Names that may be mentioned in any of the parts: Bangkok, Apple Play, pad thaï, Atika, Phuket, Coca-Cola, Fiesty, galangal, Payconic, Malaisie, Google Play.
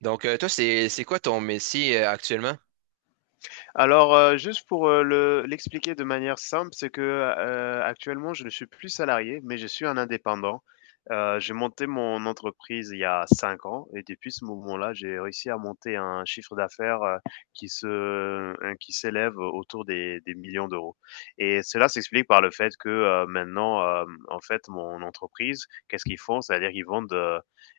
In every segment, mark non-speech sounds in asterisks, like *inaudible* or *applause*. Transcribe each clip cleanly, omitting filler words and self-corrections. Donc, toi, c'est quoi ton métier actuellement? Juste pour, le l'expliquer de manière simple, c'est que, actuellement, je ne suis plus salarié, mais je suis un indépendant. J'ai monté mon entreprise il y a 5 ans et depuis ce moment-là, j'ai réussi à monter un chiffre d'affaires qui s'élève autour des millions d'euros. Et cela s'explique par le fait que, maintenant, en fait, mon entreprise, qu'est-ce qu'ils font? C'est-à-dire qu'ils vendent,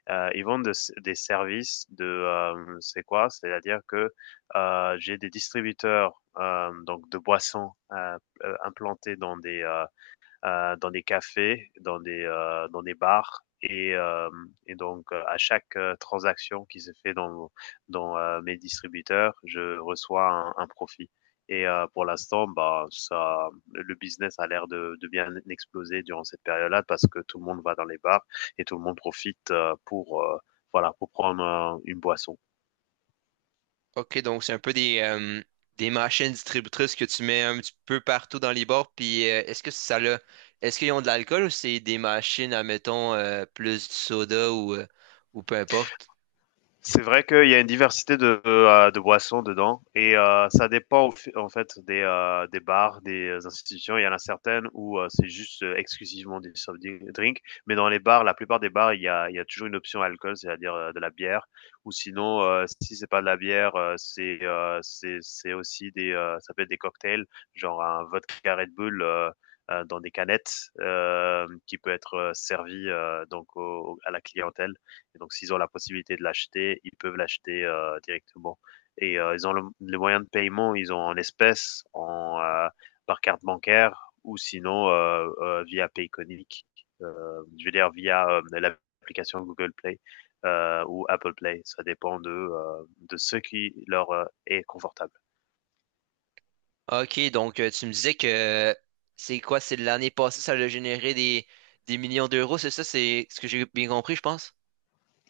ils vendent de des services de. C'est quoi? C'est-à-dire que, j'ai des distributeurs donc de boissons, implantés dans des cafés, dans des bars et donc à chaque transaction qui se fait dans mes distributeurs, je reçois un profit. Et pour l'instant, bah ça, le business a l'air de bien exploser durant cette période-là parce que tout le monde va dans les bars et tout le monde profite, pour voilà, pour prendre une boisson. OK, donc c'est un peu des machines distributrices que tu mets un petit peu partout dans les bars. Puis est-ce qu'ils ont de l'alcool ou c'est des machines, admettons, plus du soda ou peu importe? C'est vrai qu'il y a une diversité de boissons dedans, et ça dépend en fait des bars, des institutions. Il y en a certaines où c'est juste exclusivement des soft drinks, mais dans les bars, la plupart des bars, il y a toujours une option alcool, c'est-à-dire de la bière. Ou sinon, si c'est pas de la bière, c'est aussi des ça peut être des cocktails, genre un vodka Red Bull, dans des canettes, qui peut être servi, donc à la clientèle. Et donc, s'ils ont la possibilité de l'acheter, ils peuvent l'acheter directement. Et ils ont les moyens de paiement, ils ont en espèces, par carte bancaire, ou sinon via Payconic, je veux dire via l'application Google Play ou Apple Play. Ça dépend de ce qui leur est confortable. OK, donc tu me disais que c'est quoi? C'est l'année passée, ça a généré des millions d'euros, c'est ça? C'est ce que j'ai bien compris, je pense?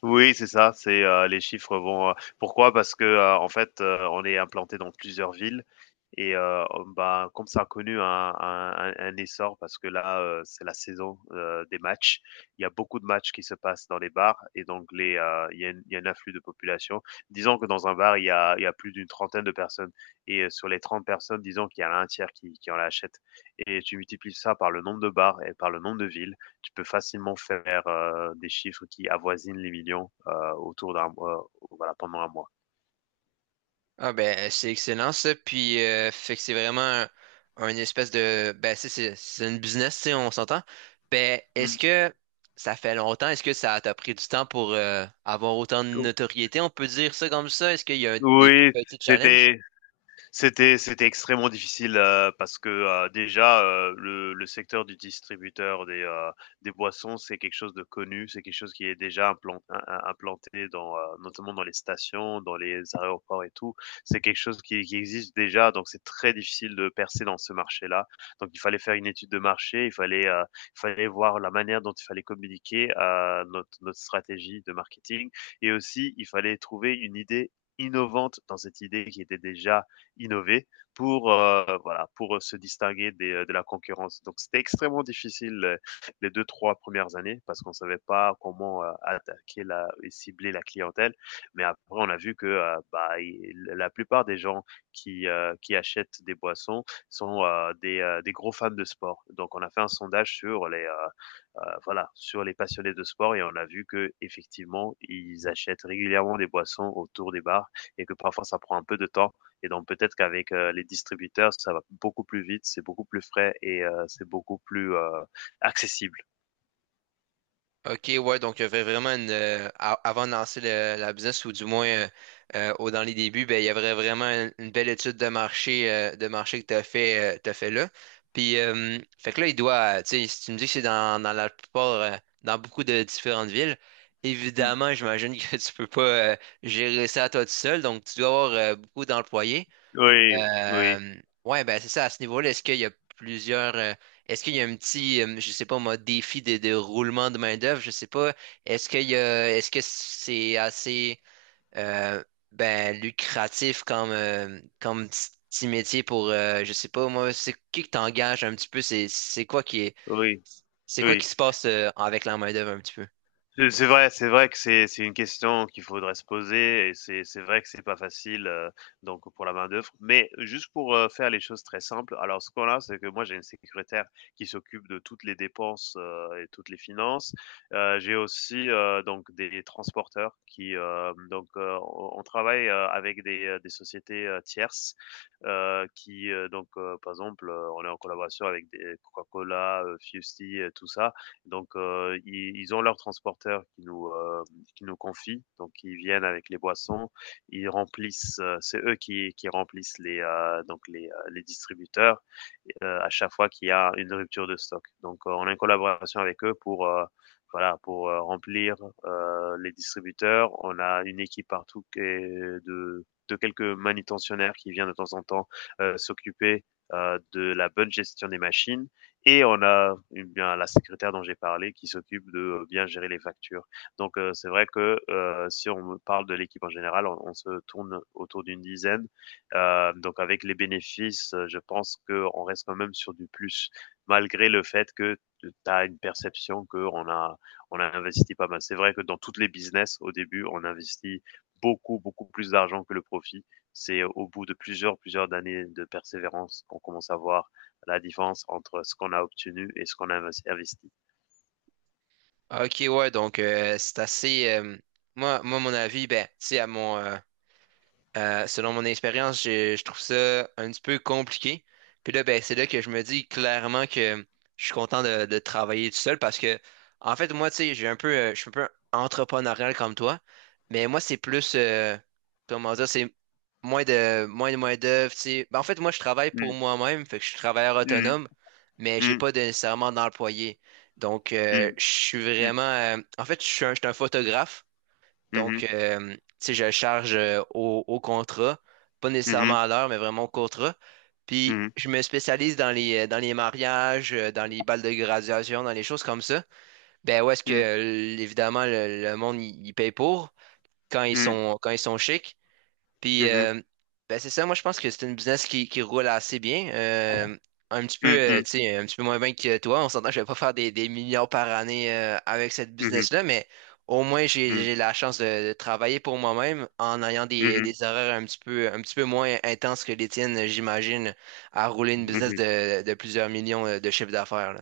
Oui, c'est ça. Les chiffres vont, pourquoi? Parce que, en fait, on est implanté dans plusieurs villes, et ben, comme ça a connu un essor parce que là, c'est la saison, des matchs. Il y a beaucoup de matchs qui se passent dans les bars, et donc il y a un afflux de population. Disons que dans un bar, il y a plus d'une trentaine de personnes, et sur les 30 personnes, disons qu'il y en a un tiers qui en achète, et tu multiplies ça par le nombre de bars et par le nombre de villes. Tu peux facilement faire des chiffres qui avoisinent les millions, autour d'un mois, voilà, pendant un mois. Ah ben c'est excellent ça. Puis fait que c'est vraiment un espèce de, ben c'est c'est une business, tu sais, on s'entend. Ben est-ce que ça fait longtemps, est-ce que ça t'a pris du temps pour avoir autant de notoriété, on peut dire ça comme ça? Est-ce qu'il y a des Oui, petits challenges? c'était c'était extrêmement difficile, parce que, déjà, le secteur du distributeur des boissons, c'est quelque chose de connu, c'est quelque chose qui est déjà implan im im implanté, notamment dans les stations, dans les aéroports et tout. C'est quelque chose qui existe déjà, donc c'est très difficile de percer dans ce marché-là. Donc il fallait faire une étude de marché, il fallait voir la manière dont il fallait communiquer notre stratégie de marketing, et aussi il fallait trouver une idée innovante dans cette idée qui était déjà innover pour, voilà, pour se distinguer de la concurrence. Donc c'était extrêmement difficile les deux trois premières années parce qu'on savait pas comment attaquer la et cibler la clientèle. Mais après, on a vu que bah, la plupart des gens qui achètent des boissons sont des gros fans de sport. Donc on a fait un sondage sur les voilà, sur les passionnés de sport, et on a vu que effectivement ils achètent régulièrement des boissons autour des bars, et que parfois ça prend un peu de temps, et donc peut-être qu'avec les distributeurs, ça va beaucoup plus vite, c'est beaucoup plus frais, et c'est beaucoup plus accessible. OK, ouais, donc il y avait vraiment une, a- avant de lancer la business, ou du moins dans les débuts, ben, il y avait vraiment une belle étude de marché, que tu as fait, t'as fait là. Puis, fait que là, tu sais, si tu me dis que c'est dans beaucoup de différentes villes, Mm. évidemment, j'imagine que *laughs* tu peux pas gérer ça à toi tout seul, donc tu dois avoir beaucoup d'employés. Oui, oui, Euh, ouais, ben c'est ça, à ce niveau-là, est-ce qu'il y a plusieurs. Est-ce qu'il y a je sais pas moi, défi de roulement de main-d'œuvre, je sais pas. Est-ce qu'il y a, est-ce que c'est assez euh, ben, lucratif comme petit métier pour je sais pas moi, c'est qui que t'engages un petit peu, oui, c'est quoi oui. qui se passe avec la main-d'œuvre un petit peu? C'est vrai que c'est une question qu'il faudrait se poser, et c'est vrai que c'est pas facile, donc pour la main-d'œuvre. Mais juste pour, faire les choses très simples, alors ce qu'on a, c'est que moi j'ai une secrétaire qui s'occupe de toutes les dépenses et toutes les finances. J'ai aussi, donc des transporteurs on travaille, avec des sociétés tierces, par exemple, on est en collaboration avec des Coca-Cola, Fiesty, tout ça. Donc, ils ont leurs transporteurs qui nous confient. Donc ils viennent avec les boissons. Ils c'est eux qui remplissent les distributeurs, à chaque fois qu'il y a une rupture de stock. Donc, on a une collaboration avec eux voilà, pour remplir les distributeurs. On a une équipe partout qui est de quelques manutentionnaires qui viennent de temps en temps s'occuper de la bonne gestion des machines, et on a, eh bien, la secrétaire dont j'ai parlé qui s'occupe de bien gérer les factures. Donc, c'est vrai que, si on me parle de l'équipe en général, on se tourne autour d'une dizaine. Donc avec les bénéfices, je pense qu'on reste quand même sur du plus, malgré le fait que tu as une perception qu'on a on a investi pas mal. C'est vrai que dans toutes les business, au début, on investit beaucoup, beaucoup plus d'argent que le profit. C'est au bout de plusieurs, plusieurs années de persévérance qu'on commence à voir la différence entre ce qu'on a obtenu et ce qu'on a investi. Ok, ouais, donc c'est assez. Moi, mon avis, ben, c'est à mon. Selon mon expérience, je trouve ça un petit peu compliqué. Puis là, ben, c'est là que je me dis clairement que je suis content de travailler tout seul parce que, en fait, moi, tu sais, je suis un peu entrepreneurial comme toi, mais moi, c'est plus, comment dire, c'est moins d'œuvre, tu sais. Ben, en fait, moi, je travaille pour moi-même, fait que je suis travailleur autonome, mais j'ai pas nécessairement d'employé. Donc, en fait, je suis un photographe. Donc, tu sais, je charge au contrat, pas nécessairement à l'heure, mais vraiment au contrat. Puis, je me spécialise dans les mariages, dans les balles de graduation, dans les choses comme ça. Ben, où est-ce que, évidemment, le monde, il paye pour quand ils sont chics. Puis, ben, c'est ça, moi, je pense que c'est une business qui roule assez bien. Un petit peu, tu sais, un petit peu moins bien que toi. On s'entend, que je vais pas faire des millions par année avec cette business-là, mais au moins, j'ai la chance de travailler pour moi-même en ayant des horaires un petit peu moins intenses que les tiennes, j'imagine, à rouler une business de plusieurs millions de chiffre d'affaires.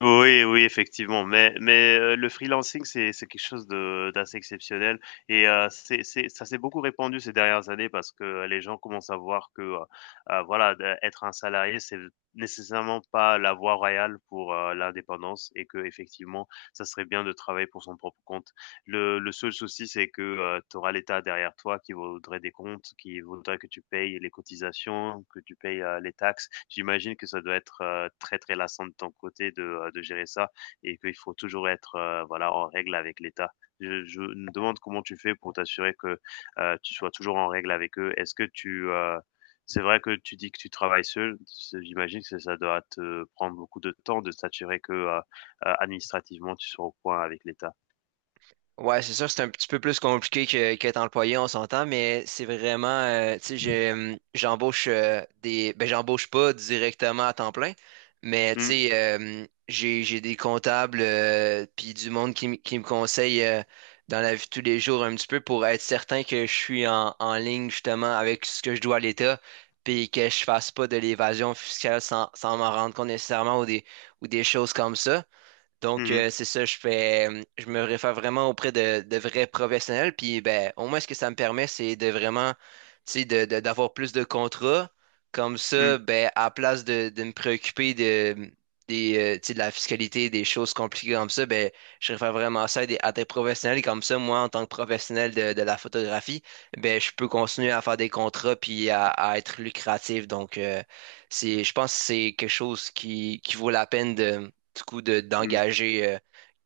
Oui, oui, effectivement, mais, le freelancing, c'est quelque chose de d'assez exceptionnel, et c'est ça, s'est beaucoup répandu ces dernières années parce que les gens commencent à voir que, voilà, de être un salarié, c'est nécessairement pas la voie royale pour, l'indépendance, et que effectivement, ça serait bien de travailler pour son propre compte. Le seul souci, c'est que, tu auras l'État derrière toi qui voudrait des comptes, qui voudrait que tu payes les cotisations, que tu payes, les taxes. J'imagine que ça doit être, très, très lassant de ton côté de gérer ça, et qu'il faut toujours être, voilà, en règle avec l'État. Je me demande comment tu fais pour t'assurer que, tu sois toujours en règle avec eux? C'est vrai que tu dis que tu travailles seul, ce j'imagine que ça doit te prendre beaucoup de temps de s'assurer que, administrativement, tu sois au point avec l'État. Ouais, c'est sûr, c'est un petit peu plus compliqué que qu'être employé, on s'entend, mais c'est vraiment, tu sais, j'embauche ben j'embauche pas directement à temps plein, mais tu Mmh. sais, j'ai des comptables puis du monde qui me conseille dans la vie de tous les jours un petit peu pour être certain que je suis en ligne justement avec ce que je dois à l'État, puis que je fasse pas de l'évasion fiscale sans m'en rendre compte nécessairement ou des choses comme ça. Donc, Mmh. C'est ça, je me réfère vraiment auprès de vrais professionnels. Puis, ben, au moins, ce que ça me permet, c'est de vraiment, tu sais, d'avoir plus de contrats. Comme Mmh. ça, ben, à place de me préoccuper tu sais, de la fiscalité, des choses compliquées comme ça, ben, je réfère vraiment ça à des professionnels. Et comme ça, moi, en tant que professionnel de la photographie, ben, je peux continuer à faire des contrats puis à être lucratif. Donc, je pense que c'est quelque chose qui vaut la peine du coup de Mmh. d'engager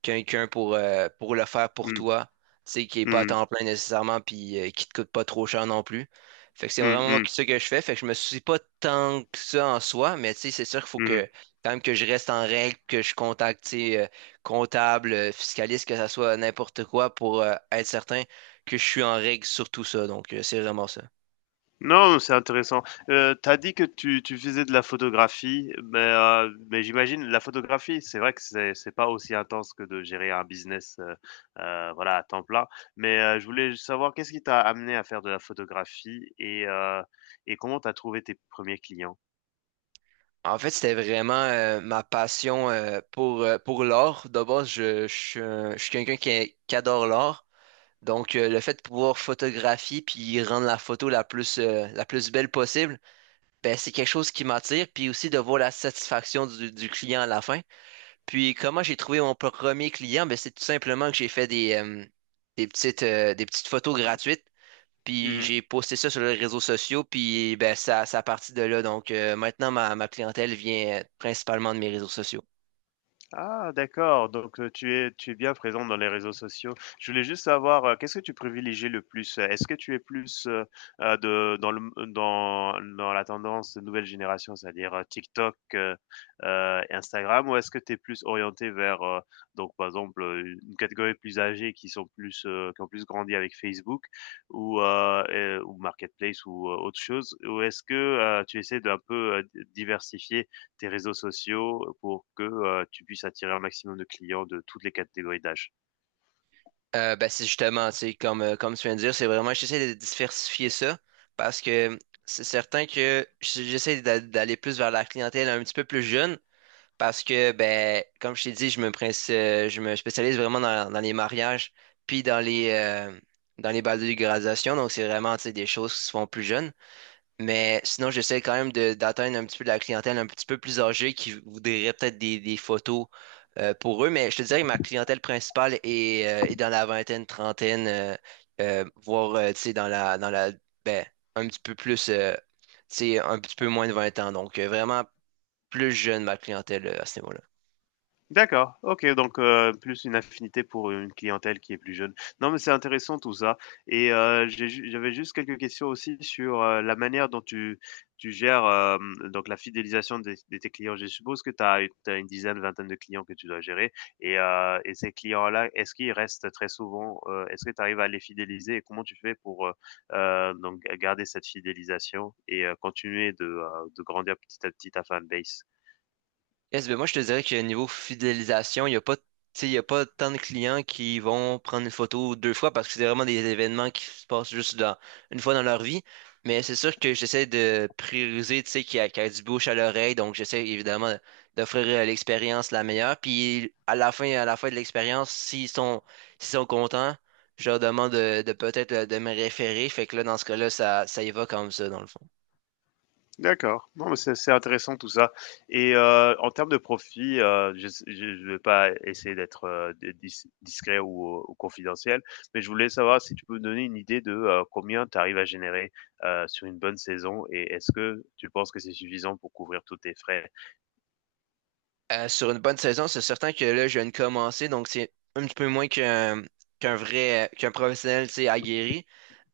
quelqu'un pour le faire pour Mmh. toi, tu sais, qui est pas à Mmh. temps plein nécessairement, puis qui te coûte pas trop cher non plus. Fait que c'est Mmh vraiment moi mh. Ce que je fais, fait que je me soucie pas tant que ça en soi, mais tu sais, c'est sûr qu'il faut Mmh. que quand même que je reste en règle, que je contacte, tu sais, comptable, fiscaliste, que ça soit n'importe quoi pour être certain que je suis en règle sur tout ça. Donc, c'est vraiment ça. Non, c'est intéressant. Tu as dit que tu faisais de la photographie, mais j'imagine la photographie, c'est vrai que c'est pas aussi intense que de gérer un business, voilà, à temps plein. Mais je voulais savoir qu'est-ce qui t'a amené à faire de la photographie et comment tu as trouvé tes premiers clients? En fait, c'était vraiment ma passion pour l'art. D'abord, je suis quelqu'un qui adore l'art. Donc, le fait de pouvoir photographier puis rendre la photo la plus belle possible, ben, c'est quelque chose qui m'attire. Puis aussi de voir la satisfaction du client à la fin. Puis, comment j'ai trouvé mon premier client? Ben, c'est tout simplement que j'ai fait des petites photos gratuites. Puis Mmh. j'ai posté ça sur les réseaux sociaux, puis ben, ça a parti de là. Donc maintenant, ma clientèle vient principalement de mes réseaux sociaux. Ah, d'accord, donc, tu es bien présent dans les réseaux sociaux. Je voulais juste savoir, qu'est-ce que tu privilégies le plus? Est-ce que tu es plus, de dans le dans dans la tendance de nouvelle génération, c'est-à-dire, TikTok, Instagram, ou est-ce que tu es plus orienté vers, donc par exemple, une catégorie plus âgée qui ont plus grandi avec Facebook, ou Marketplace, ou autre chose? Ou est-ce que, tu essaies d'un peu, diversifier tes réseaux sociaux pour que, tu puisses attirer un maximum de clients de toutes les catégories d'âge. Ben, c'est justement, tu sais, comme tu viens de dire, j'essaie de diversifier ça parce que c'est certain que j'essaie d'aller plus vers la clientèle un petit peu plus jeune parce que, ben, comme je t'ai dit, je me spécialise vraiment dans les mariages puis dans les bals de graduation. Donc, c'est vraiment, tu sais, des choses qui se font plus jeunes. Mais sinon, j'essaie quand même d'atteindre un petit peu de la clientèle un petit peu plus âgée qui voudrait peut-être des photos pour eux. Mais je te dirais que ma clientèle principale est dans la vingtaine, trentaine, voire tu sais, ben, un petit peu plus, tu sais, un petit peu moins de 20 ans. Donc vraiment plus jeune ma clientèle à ce niveau-là. D'accord, OK, donc, plus une affinité pour une clientèle qui est plus jeune. Non, mais c'est intéressant tout ça, et j'avais juste quelques questions aussi sur, la manière dont tu gères, donc la fidélisation des de tes clients. Je suppose que tu as une dizaine, vingtaine de clients que tu dois gérer, et ces clients-là, est-ce qu'ils restent très souvent? Est-ce que tu arrives à les fidéliser, et comment tu fais pour, donc garder cette fidélisation, et continuer de grandir petit à petit ta fanbase? Yes, ben moi je te dirais que niveau fidélisation, il n'y a pas, tu sais, il y a pas tant de clients qui vont prendre une photo deux fois parce que c'est vraiment des événements qui se passent juste une fois dans leur vie. Mais c'est sûr que j'essaie de prioriser, tu sais, qu'il y a du bouche à l'oreille. Donc j'essaie évidemment d'offrir l'expérience la meilleure. Puis à la fin de l'expérience, s'ils sont contents, je leur demande de me référer. Fait que là, dans ce cas-là, ça y va comme ça, dans le fond. D'accord. Non, mais c'est intéressant tout ça et en termes de profit, je ne vais pas essayer d'être, de dis discret ou confidentiel, mais je voulais savoir si tu peux me donner une idée de, combien tu arrives à générer, sur une bonne saison et est-ce que tu penses que c'est suffisant pour couvrir tous tes frais? Sur une bonne saison, c'est certain que là, je viens de commencer, donc c'est un petit peu moins qu'un professionnel, tu sais, aguerri.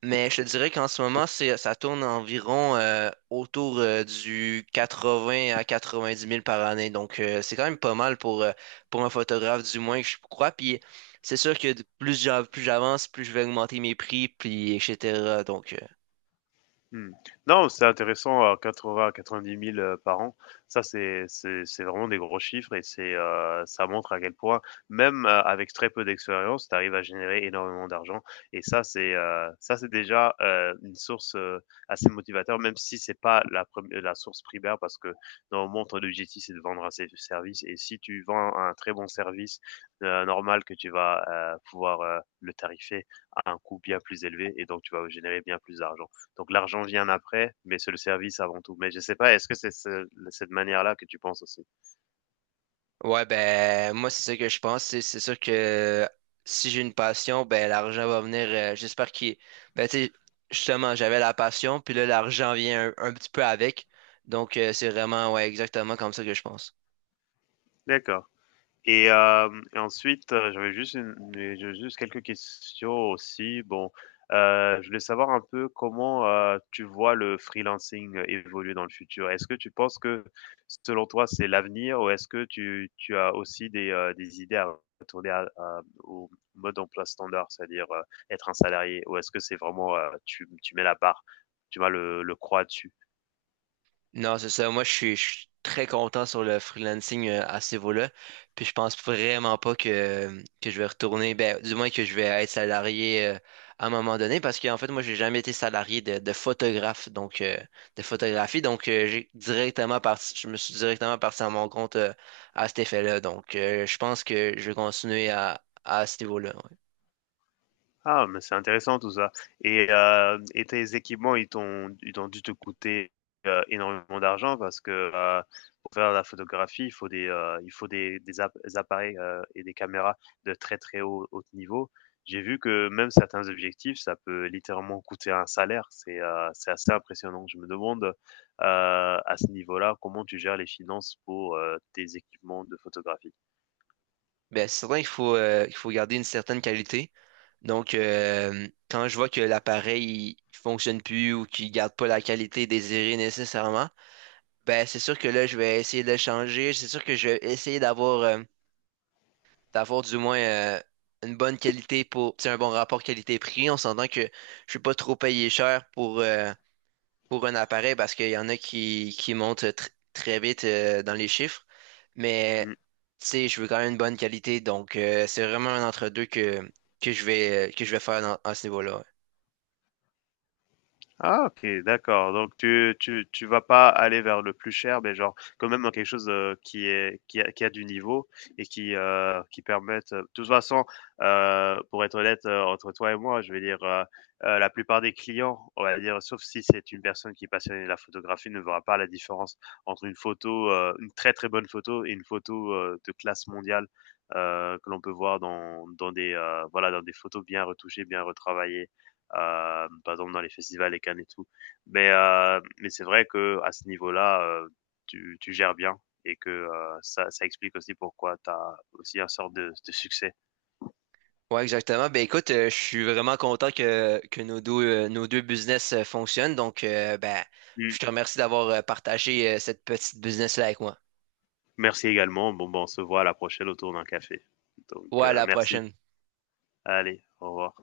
Mais je te dirais qu'en ce moment, ça tourne environ autour du 80 à 90 000 par année. Donc, c'est quand même pas mal pour un photographe, du moins, je crois. Puis, c'est sûr que plus plus j'avance, plus je vais augmenter mes prix, puis etc. Donc, Mmh. Non, c'est intéressant à 80 à 90 000, par an. Ça, c'est vraiment des gros chiffres et c'est, ça montre à quel point, même, avec très peu d'expérience, tu arrives à générer énormément d'argent et ça, c'est déjà, une source, assez motivateur, même si c'est pas la prem la source primaire parce que, normalement, ton objectif, c'est de vendre un sé service et si tu vends un très bon service, normal que tu vas, pouvoir, le tarifer à un coût bien plus élevé et donc tu vas générer bien plus d'argent. Donc l'argent vient après, mais c'est le service avant tout. Mais je sais pas, est-ce que c'est cette manière-là que tu penses aussi? ouais, ben moi c'est ça que je pense. C'est sûr que si j'ai une passion, ben l'argent va venir. J'espère qu'il. Ben tu sais, justement, j'avais la passion, puis là l'argent vient un petit peu avec. Donc c'est vraiment, ouais, exactement comme ça que je pense. D'accord. Et ensuite, j'ai juste quelques questions aussi. Bon, je voulais savoir un peu comment, tu vois le freelancing, évoluer dans le futur? Est-ce que tu penses que, selon toi, c'est l'avenir ou est-ce que tu as aussi des idées à retourner à au mode emploi standard? C'est-à-dire, être un salarié ou est-ce que c'est vraiment, tu mets la barre, tu vas le croix dessus? Non, c'est ça. Moi, je suis très content sur le freelancing à ce niveau-là. Puis je pense vraiment pas que je vais retourner, ben, du moins que je vais être salarié à un moment donné, parce qu'en fait, moi, j'ai jamais été salarié de photographe, donc de photographie. Donc, je me suis directement parti à mon compte à cet effet-là. Donc, je pense que je vais continuer à ce niveau-là. Ouais. Ah, mais c'est intéressant tout ça. Et tes équipements, ils ont dû te coûter, énormément d'argent parce que, pour faire la photographie, il faut des app des appareils, et des caméras de très, très haut niveau. J'ai vu que même certains objectifs, ça peut littéralement coûter un salaire. C'est assez impressionnant. Je me demande, à ce niveau-là, comment tu gères les finances pour, tes équipements de photographie? Ben, c'est certain qu'il faut garder une certaine qualité. Donc, quand je vois que l'appareil il fonctionne plus ou qu'il garde pas la qualité désirée nécessairement, ben, c'est sûr que là, je vais essayer de le changer. C'est sûr que je vais essayer d'avoir du moins une bonne qualité pour, tu sais, un bon rapport qualité-prix. On s'entend que je vais pas trop payer cher pour un appareil parce qu'il y en a qui montent très vite dans les chiffres. Mais Mmh. tu sais, je veux quand même une bonne qualité. Donc, c'est vraiment un entre-deux que je vais faire à ce niveau-là. Ah, OK, d'accord, donc tu vas pas aller vers le plus cher, mais genre quand même dans quelque chose, qui est qui a du niveau et qui permette de toute façon, pour être honnête, entre toi et moi, je vais dire, la plupart des clients, on va dire, sauf si c'est une personne qui est passionnée de la photographie, ne verra pas la différence entre une photo, une très, très bonne photo et une photo, de classe mondiale, que l'on peut voir dans des, voilà, dans des photos bien retouchées, bien retravaillées par exemple dans les festivals, les Cannes et tout. Mais c'est vrai que à ce niveau-là, tu gères bien et que ça, ça explique aussi pourquoi tu as aussi un sort de succès. Ouais, exactement. Ben écoute, je suis vraiment content que nos deux business fonctionnent. Donc, ben, Mm. je te remercie d'avoir partagé cette petite business-là avec moi. Merci également. Bon, bon, on se voit à la prochaine autour d'un café. Donc, Ouais, à la merci. prochaine. Allez, au revoir.